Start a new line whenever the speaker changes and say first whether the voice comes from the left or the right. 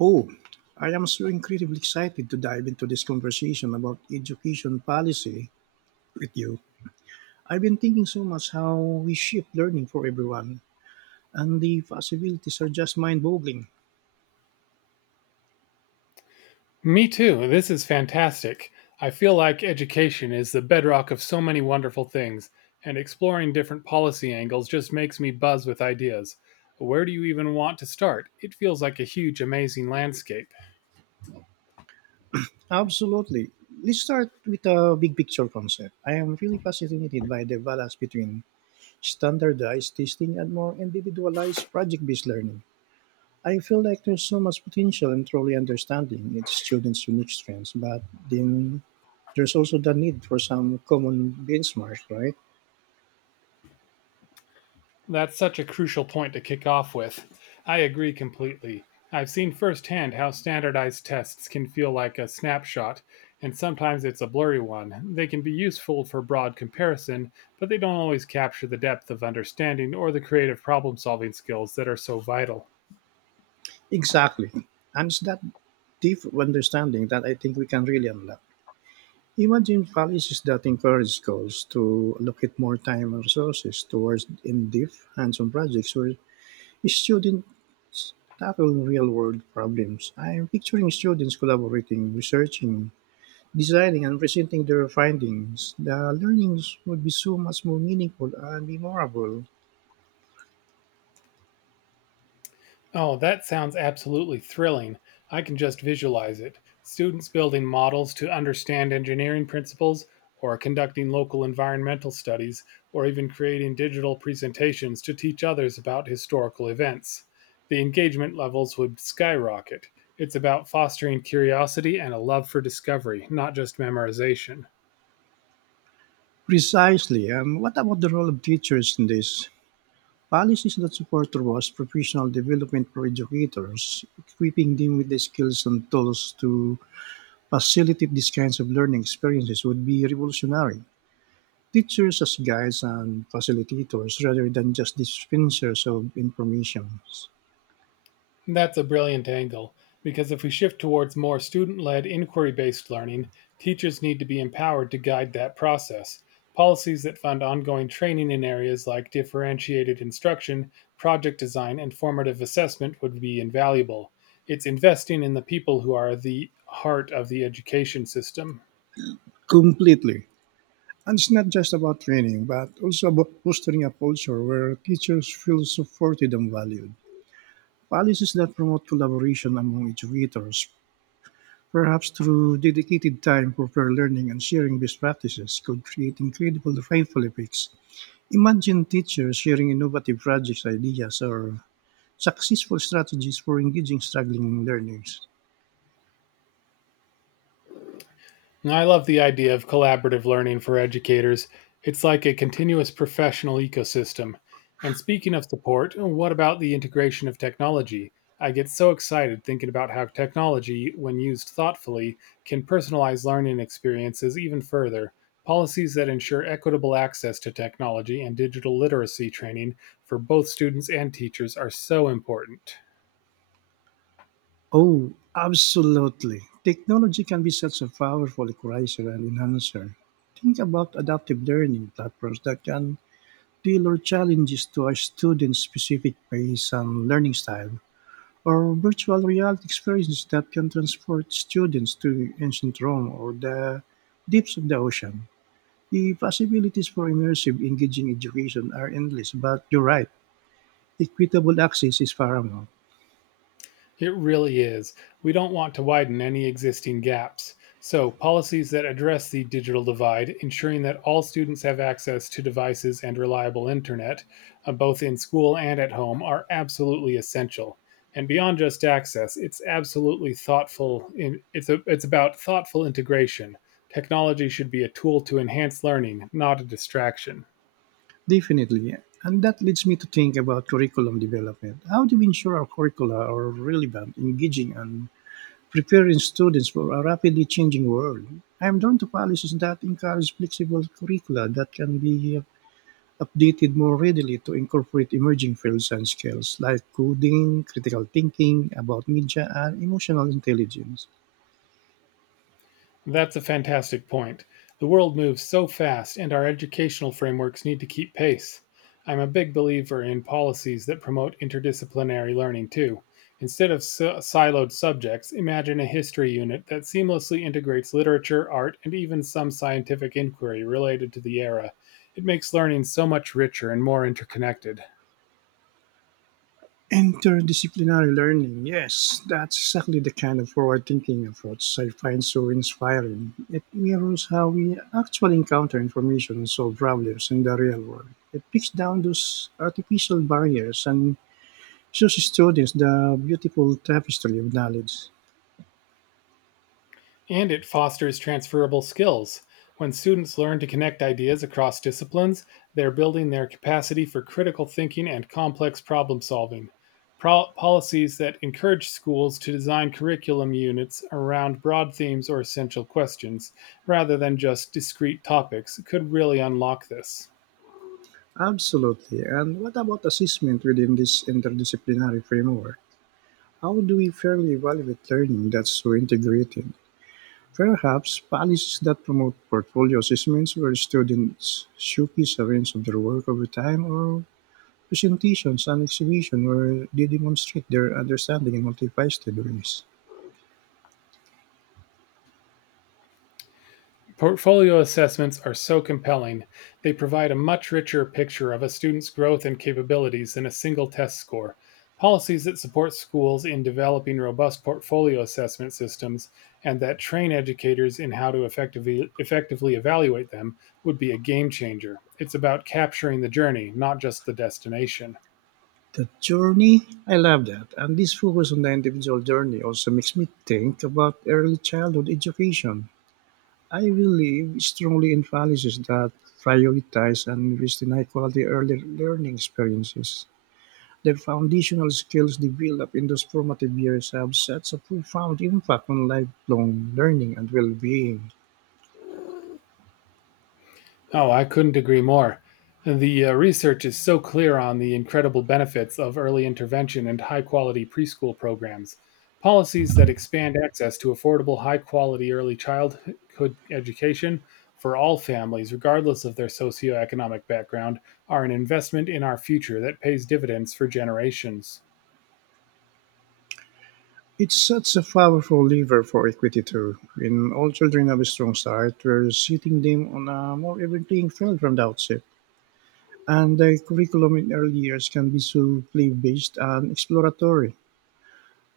right: Oh, I am so incredibly excited to dive into this conversation about education policy with you. I've been thinking so much how we shape learning for everyone, and the possibilities are just mind boggling.
left: Me too. This is fantastic. I feel like education is the bedrock of so many wonderful things, and exploring different policy angles just makes me buzz with ideas. Where do you even want to start? It feels like a huge, amazing landscape.
right: Absolutely. Let's start with a big picture concept. I am really fascinated by the balance between standardized testing and more individualized project based learning. I feel like there's so much potential in truly understanding each student's unique strengths, but then there's also the need for some common benchmarks, right?
left: That's such a crucial point to kick off with. I agree completely. I've seen firsthand how standardized tests can feel like a snapshot, and sometimes it's a blurry one. They can be useful for broad comparison, but they don't always capture the depth of understanding or the creative problem solving skills that are so vital.
right: Exactly. And it's that deep understanding that I think we can really unlock. Imagine policies that encourage schools to allocate more time and resources towards in-depth hands-on projects where students tackle real-world problems. I'm picturing students collaborating, researching, designing and presenting their findings, the learnings would be so much more meaningful and memorable.
left: Oh, that sounds absolutely thrilling. I can just visualize it. Students building models to understand engineering principles, or conducting local environmental studies, or even creating digital presentations to teach others about historical events. The engagement levels would skyrocket. It's about fostering curiosity and a love for discovery, not just memorization.
right: Precisely. What about the role of teachers in this? Policies that support robust professional development for educators, equipping them with the skills and tools to facilitate these kinds of learning experiences would be revolutionary. Teachers as guides and facilitators rather than just dispensers of information.
left: That's a brilliant angle, because if we shift towards more student led, inquiry based learning, teachers need to be empowered to guide that process. Policies that fund ongoing training in areas like differentiated instruction, project design, and formative assessment would be invaluable. It's investing in the people who are the heart of the education system.
right: Completely. And it's not just about training, but also about fostering a culture where teachers feel supported and valued. Policies that promote collaboration among educators, perhaps through dedicated time for peer learning and sharing best practices, could create incredible ripple effects. Imagine teachers sharing innovative projects, ideas, or successful strategies for engaging struggling learners.
left: I love the idea of collaborative learning for educators. It's like a continuous professional ecosystem. And speaking of support, what about the integration of technology? I get so excited thinking about how technology, when used thoughtfully, can personalize learning experiences even further. Policies that ensure equitable access to technology and digital literacy training for both students and teachers are so important.
right: Oh, absolutely. Technology can be such a powerful equalizer and enhancer. Think about adaptive learning platforms that can tailor challenges to a student's specific pace and learning style, or virtual reality experiences that can transport students to ancient Rome or the depths of the ocean. The possibilities for immersive, engaging education are endless, but you're right, equitable access is paramount.
left: It really is. We don't want to widen any existing gaps. So, policies that address the digital divide, ensuring that all students have access to devices and reliable internet, both in school and at home, are absolutely essential. And beyond just access, it's absolutely thoughtful. It's about thoughtful integration. Technology should be a tool to enhance learning, not a distraction.
right: Definitely. And that leads me to think about curriculum development. How do we ensure our curricula are relevant, engaging, and preparing students for a rapidly changing world? I'm drawn to policies that encourage flexible curricula that can be updated more readily to incorporate emerging fields and skills like coding, critical thinking, about media, and emotional intelligence.
left: That's a fantastic point. The world moves so fast, and our educational frameworks need to keep pace. I'm a big believer in policies that promote interdisciplinary learning too. Instead of siloed subjects, imagine a history unit that seamlessly integrates literature, art, and even some scientific inquiry related to the era. It makes learning so much richer and more interconnected.
right: Interdisciplinary learning, yes, that's exactly the kind of forward thinking approach I find so inspiring. It mirrors how we actually encounter information and solve problems in the real world. It picks down those artificial barriers and shows students the beautiful tapestry of knowledge.
left: And it fosters transferable skills. When students learn to connect ideas across disciplines, they're building their capacity for critical thinking and complex problem solving. Policies that encourage schools to design curriculum units around broad themes or essential questions, rather than just discrete topics, could really unlock this.
right: Absolutely. And what about assessment within this interdisciplinary framework? How do we fairly evaluate learning that's so integrated? Perhaps policies that promote portfolio assessments where students showcase a range of their work over time or presentations and exhibitions where they demonstrate their understanding in multifaceted ways.
left: Portfolio assessments are so compelling, they provide a much richer picture of a student's growth and capabilities than a single test score. Policies that support schools in developing robust portfolio assessment systems and that train educators in how to effectively evaluate them would be a game changer. It's about capturing the journey, not just the destination.
right: The journey, I love that. And this focus on the individual journey also makes me think about early childhood education. I believe strongly in policies that prioritize and invest in high quality early learning experiences. The foundational skills developed in those formative years have such a profound impact on lifelong learning and well-being.
left: Oh, I couldn't agree more. The research is so clear on the incredible benefits of early intervention and high quality preschool programs. Policies that expand access to affordable, high quality early childhood education for all families, regardless of their socioeconomic background, are an investment in our future that pays dividends for generations.
right: It's such a powerful lever for equity too. When all children have a strong start, we're setting them on a more even playing field from the outset. And the curriculum in early years can be so play-based and exploratory.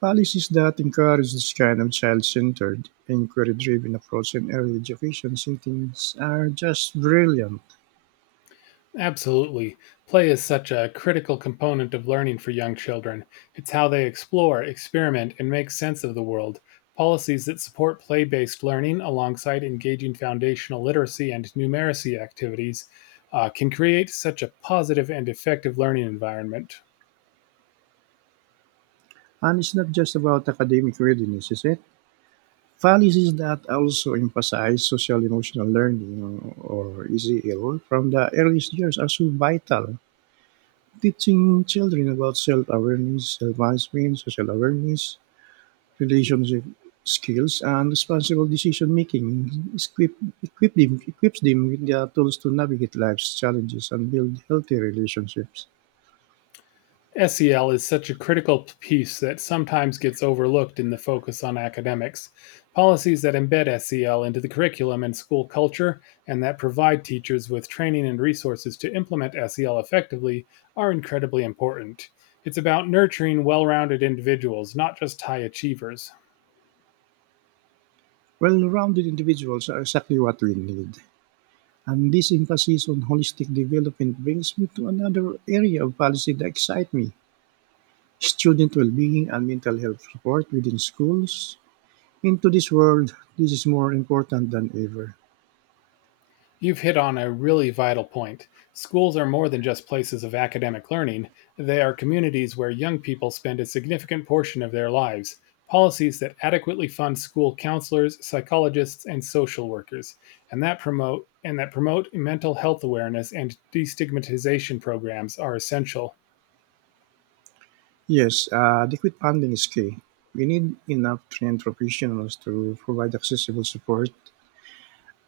right: Policies that encourage this kind of child-centered, inquiry-driven approach in early education settings are just brilliant.
left: Absolutely. Play is such a critical component of learning for young children. It's how they explore, experiment, and make sense of the world. Policies that support play based learning alongside engaging foundational literacy and numeracy activities can create such a positive and effective learning environment.
right: And it's not just about academic readiness, is it? Policies that also emphasize social emotional learning or ECL from the earliest years are so vital. Teaching children about self awareness, self management, social awareness, relationship skills, and responsible decision making equips them with the tools to navigate life's challenges and build healthy relationships.
left: SEL is such a critical piece that sometimes gets overlooked in the focus on academics. Policies that embed SEL into the curriculum and school culture, and that provide teachers with training and resources to implement SEL effectively, are incredibly important. It's about nurturing well rounded individuals, not just high achievers.
right: Well rounded individuals are exactly what we need. And this emphasis on holistic development brings me to another area of policy that excites me student well being and mental health support within schools. In today's world, this is more important than ever.
left: You've hit on a really vital point. Schools are more than just places of academic learning, they are communities where young people spend a significant portion of their lives. Policies that adequately fund school counselors, psychologists, and social workers, and that promote mental health awareness and destigmatization programs are essential.
right: Yes, adequate funding is key. We need enough trained professionals to provide accessible support.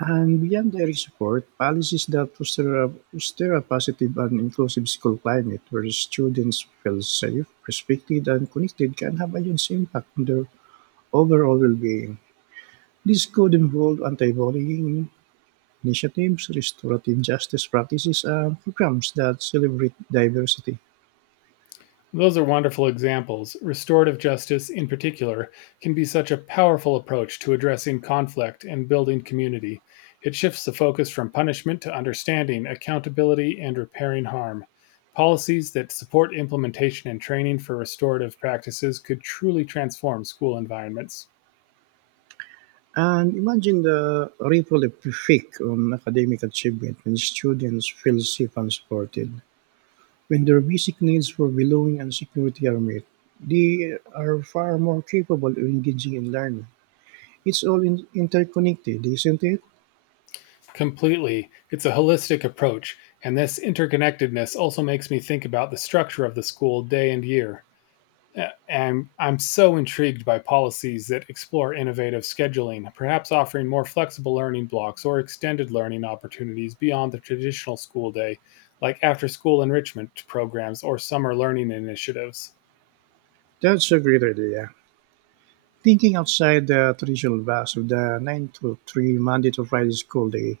right: And beyond direct support, policies that foster a positive and inclusive school climate where students feel safe, respected, and connected can have a huge impact on their overall well-being. This could involve anti-bullying initiatives, restorative justice practices, and programs that celebrate diversity.
left: Those are wonderful examples. Restorative justice, in particular, can be such a powerful approach to addressing conflict and building community. It shifts the focus from punishment to understanding, accountability, and repairing harm. Policies that support implementation and training for restorative practices could truly transform school environments.
right: And imagine the ripple effect on academic achievement when students feel safe and supported. When their basic needs for belonging and security are met, they are far more capable of engaging in learning. It's interconnected, isn't it?
left: Completely. It's a holistic approach, and this interconnectedness also makes me think about the structure of the school day and year. I'm so intrigued by policies that explore innovative scheduling, perhaps offering more flexible learning blocks or extended learning opportunities beyond the traditional school day, like after school enrichment programs or summer learning initiatives.
right: That's a great idea. Thinking outside the traditional box of the 9 to 3 Monday to Friday school day,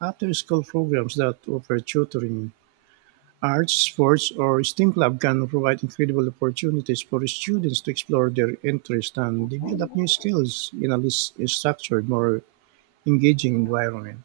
right: after school programs that offer tutoring, arts, sports, or STEM club can provide incredible opportunities for students to explore their interests and develop new skills in a less structured, more engaging environment.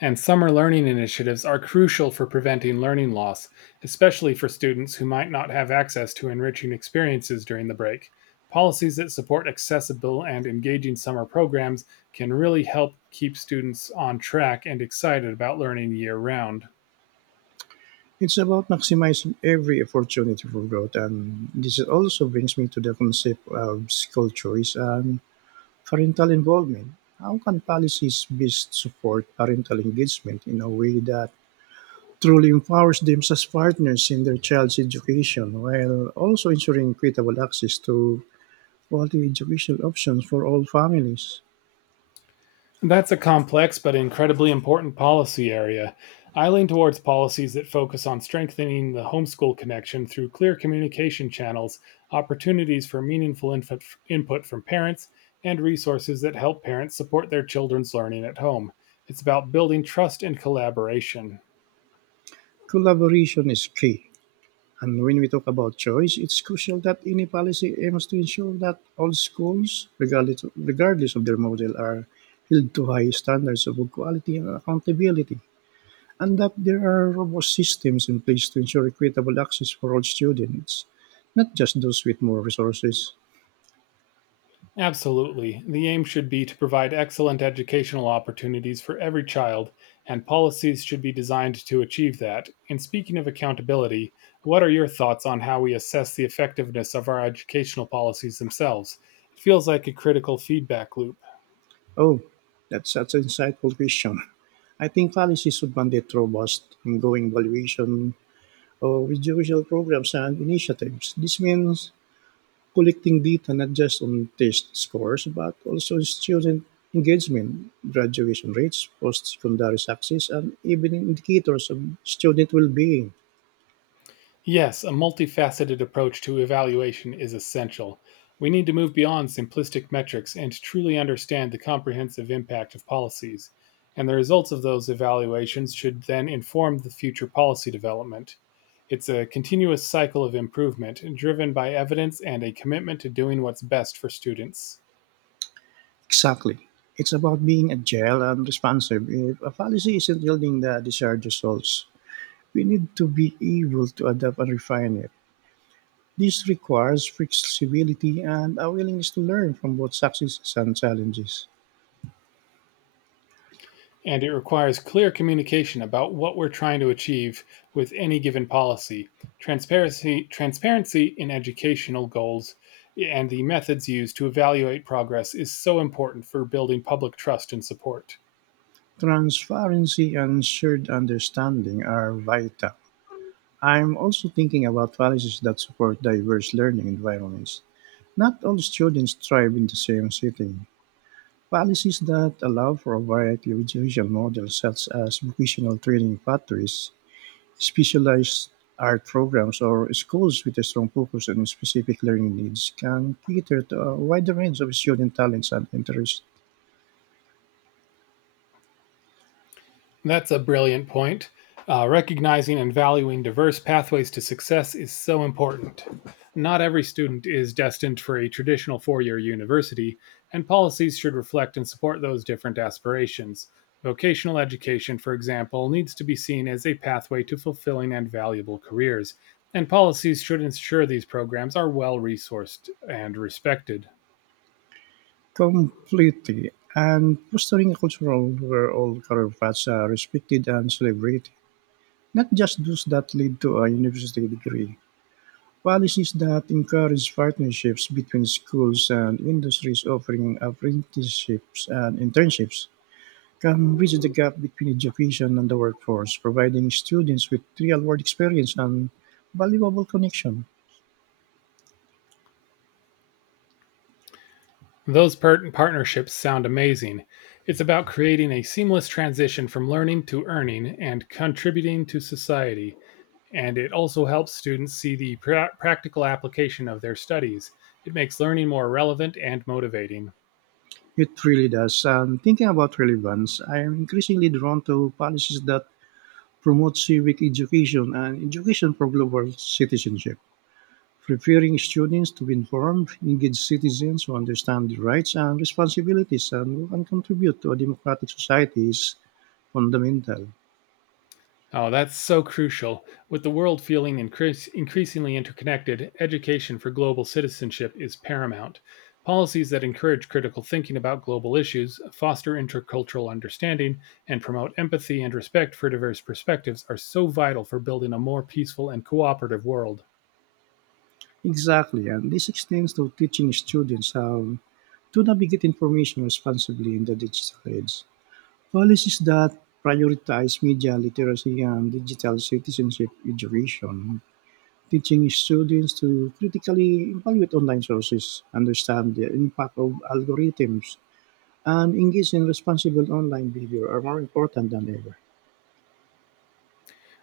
left: And summer learning initiatives are crucial for preventing learning loss, especially for students who might not have access to enriching experiences during the break. Policies that support accessible and engaging summer programs can really help keep students on track and excited about learning year round.
right: It's about maximizing every opportunity for growth, and this also brings me to the concept of school choice and parental involvement. How can policies best support parental engagement in a way that truly empowers them as partners in their child's education while also ensuring equitable access to quality educational options for all families?
left: That's a complex but incredibly important policy area. I lean towards policies that focus on strengthening the homeschool connection through clear communication channels, opportunities for meaningful input from parents, and resources that help parents support their children's learning at home. It's about building trust and collaboration.
right: Collaboration is key. And when we talk about choice, it's crucial that any policy aims to ensure that all schools, regardless of their model, are held to high standards of equality and accountability, and that there are robust systems in place to ensure equitable access for all students, not just those with more resources.
left: Absolutely. The aim should be to provide excellent educational opportunities for every child, and policies should be designed to achieve that. And speaking of accountability, what are your thoughts on how we assess the effectiveness of our educational policies themselves? It feels like a critical feedback loop.
right: Oh, that's such an insightful question. I think policies should mandate robust, ongoing evaluation of individual programs and initiatives. This means collecting data not just on test scores, but also on student engagement, graduation rates, post-secondary success, and even indicators of student well-being.
left: Yes, a multifaceted approach to evaluation is essential. We need to move beyond simplistic metrics and truly understand the comprehensive impact of policies, and the results of those evaluations should then inform the future policy development. It's a continuous cycle of improvement driven by evidence and a commitment to doing what's best for students.
right: Exactly. It's about being agile and responsive. If a policy isn't yielding the desired results, we need to be able to adapt and refine it. This requires flexibility and a willingness to learn from both successes and challenges.
left: And it requires clear communication about what we're trying to achieve with any given policy, transparency in educational goals, and the methods used to evaluate progress is so important for building public trust and support.
right: Transparency and shared understanding are vital. I'm also thinking about policies that support diverse learning environments. Not all students thrive in the same setting. Policies that allow for a variety of education models, such as vocational training factories, specialized art programs, or schools with a strong focus on specific learning needs, can cater to a wider range of student talents and interests
left: That's a brilliant point. Recognizing and valuing diverse pathways to success is so important. Not every student is destined for a traditional 4 year university, and policies should reflect and support those different aspirations. Vocational education, for example, needs to be seen as a pathway to fulfilling and valuable careers, and policies should ensure these programs are well resourced and respected.
right: completely and fostering a cultural where all career paths are respected and celebrated, not just those that lead to a university degree. Policies that encourage partnerships between schools and industries offering apprenticeships and internships can bridge the gap between education and the workforce, providing students with real world experience and valuable connection.
left: Those partnerships sound amazing. It's about creating a seamless transition from learning to earning and contributing to society. And it also helps students see the practical application of their studies. It makes learning more relevant and motivating.
right: It really does. And thinking about relevance, I am increasingly drawn to policies that promote civic education and education for global citizenship, preparing students to be informed, engaged citizens who understand their rights and responsibilities and who can contribute to a democratic society is fundamental.
left: Oh, that's so crucial. With the world feeling increasingly interconnected, education for global citizenship is paramount. Policies that encourage critical thinking about global issues, foster intercultural understanding, and promote empathy and respect for diverse perspectives are so vital for building a more peaceful and cooperative world.
right: Exactly, and this extends to teaching students how to navigate information responsibly in the digital age. Policies that prioritize media literacy and digital citizenship education, teaching students to critically evaluate online sources, understand the impact of algorithms, and engage in responsible online behavior are more important than ever.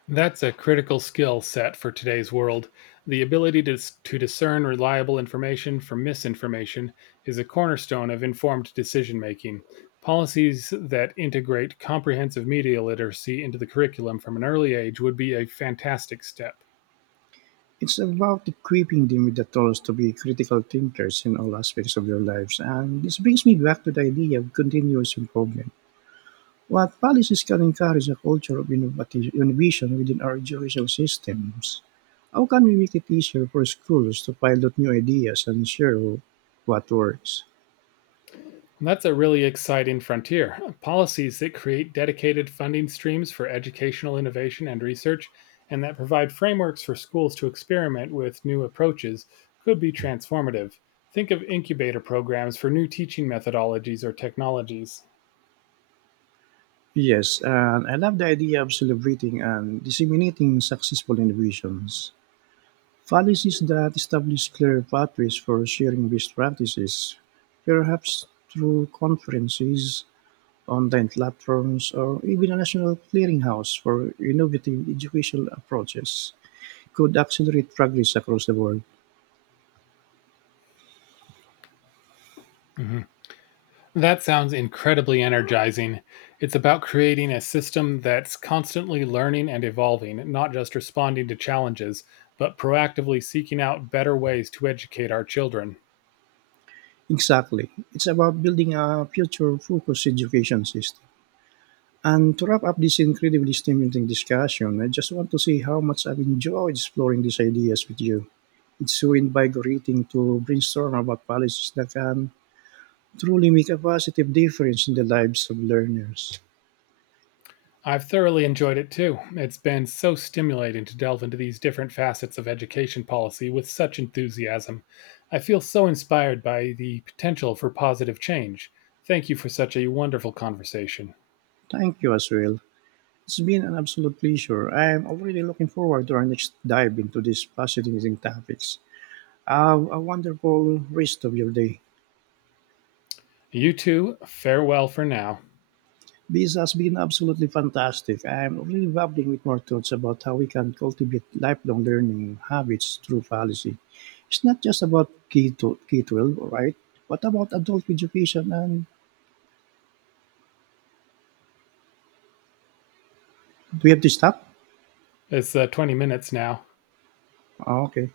left: That's a critical skill set for today's world. The ability to discern reliable information from misinformation is a cornerstone of informed decision making. Policies that integrate comprehensive media literacy into the curriculum from an early age would be a fantastic step.
right: It's about equipping them with the tools to be critical thinkers in all aspects of their lives, and this brings me back to the idea of continuous improvement. What policies can encourage a culture of innovative innovation within our educational systems? How can we make it easier for schools to pilot new ideas and share what works?
left: That's a really exciting frontier. Policies that create dedicated funding streams for educational innovation and research, and that provide frameworks for schools to experiment with new approaches, could be transformative. Think of incubator programs for new teaching methodologies or technologies.
right: Yes, and I love the idea of celebrating and disseminating successful innovations. Policies that establish clear pathways for sharing best practices, perhaps through conferences, online platforms, or even a national clearinghouse for innovative educational approaches, could accelerate progress across the board.
left: Mhm. That sounds incredibly energizing. It's about creating a system that's constantly learning and evolving, not just responding to challenges, but proactively seeking out better ways to educate our children.
right: Exactly. It's about building a future focused education system. And to wrap up this incredibly stimulating discussion, I just want to say how much I've enjoyed exploring these ideas with you. It's so invigorating to brainstorm about policies that can truly make a positive difference in the lives of learners.
left: I've thoroughly enjoyed it too. It's been so stimulating to delve into these different facets of education policy with such enthusiasm. I feel so inspired by the potential for positive change. Thank you for such a wonderful conversation.
right: Thank you as well. It's been an absolute pleasure. I'm already looking forward to our next dive into these fascinating topics. Have a wonderful rest of your day.
left: You too, farewell for now.
right: This has been absolutely fantastic. I'm really bubbling with more thoughts about how we can cultivate lifelong learning habits through policy. It's not just about K to K 12, right? What about adult education? And do we have to stop?
left: It's 20 minutes now.
right: Ah, okay.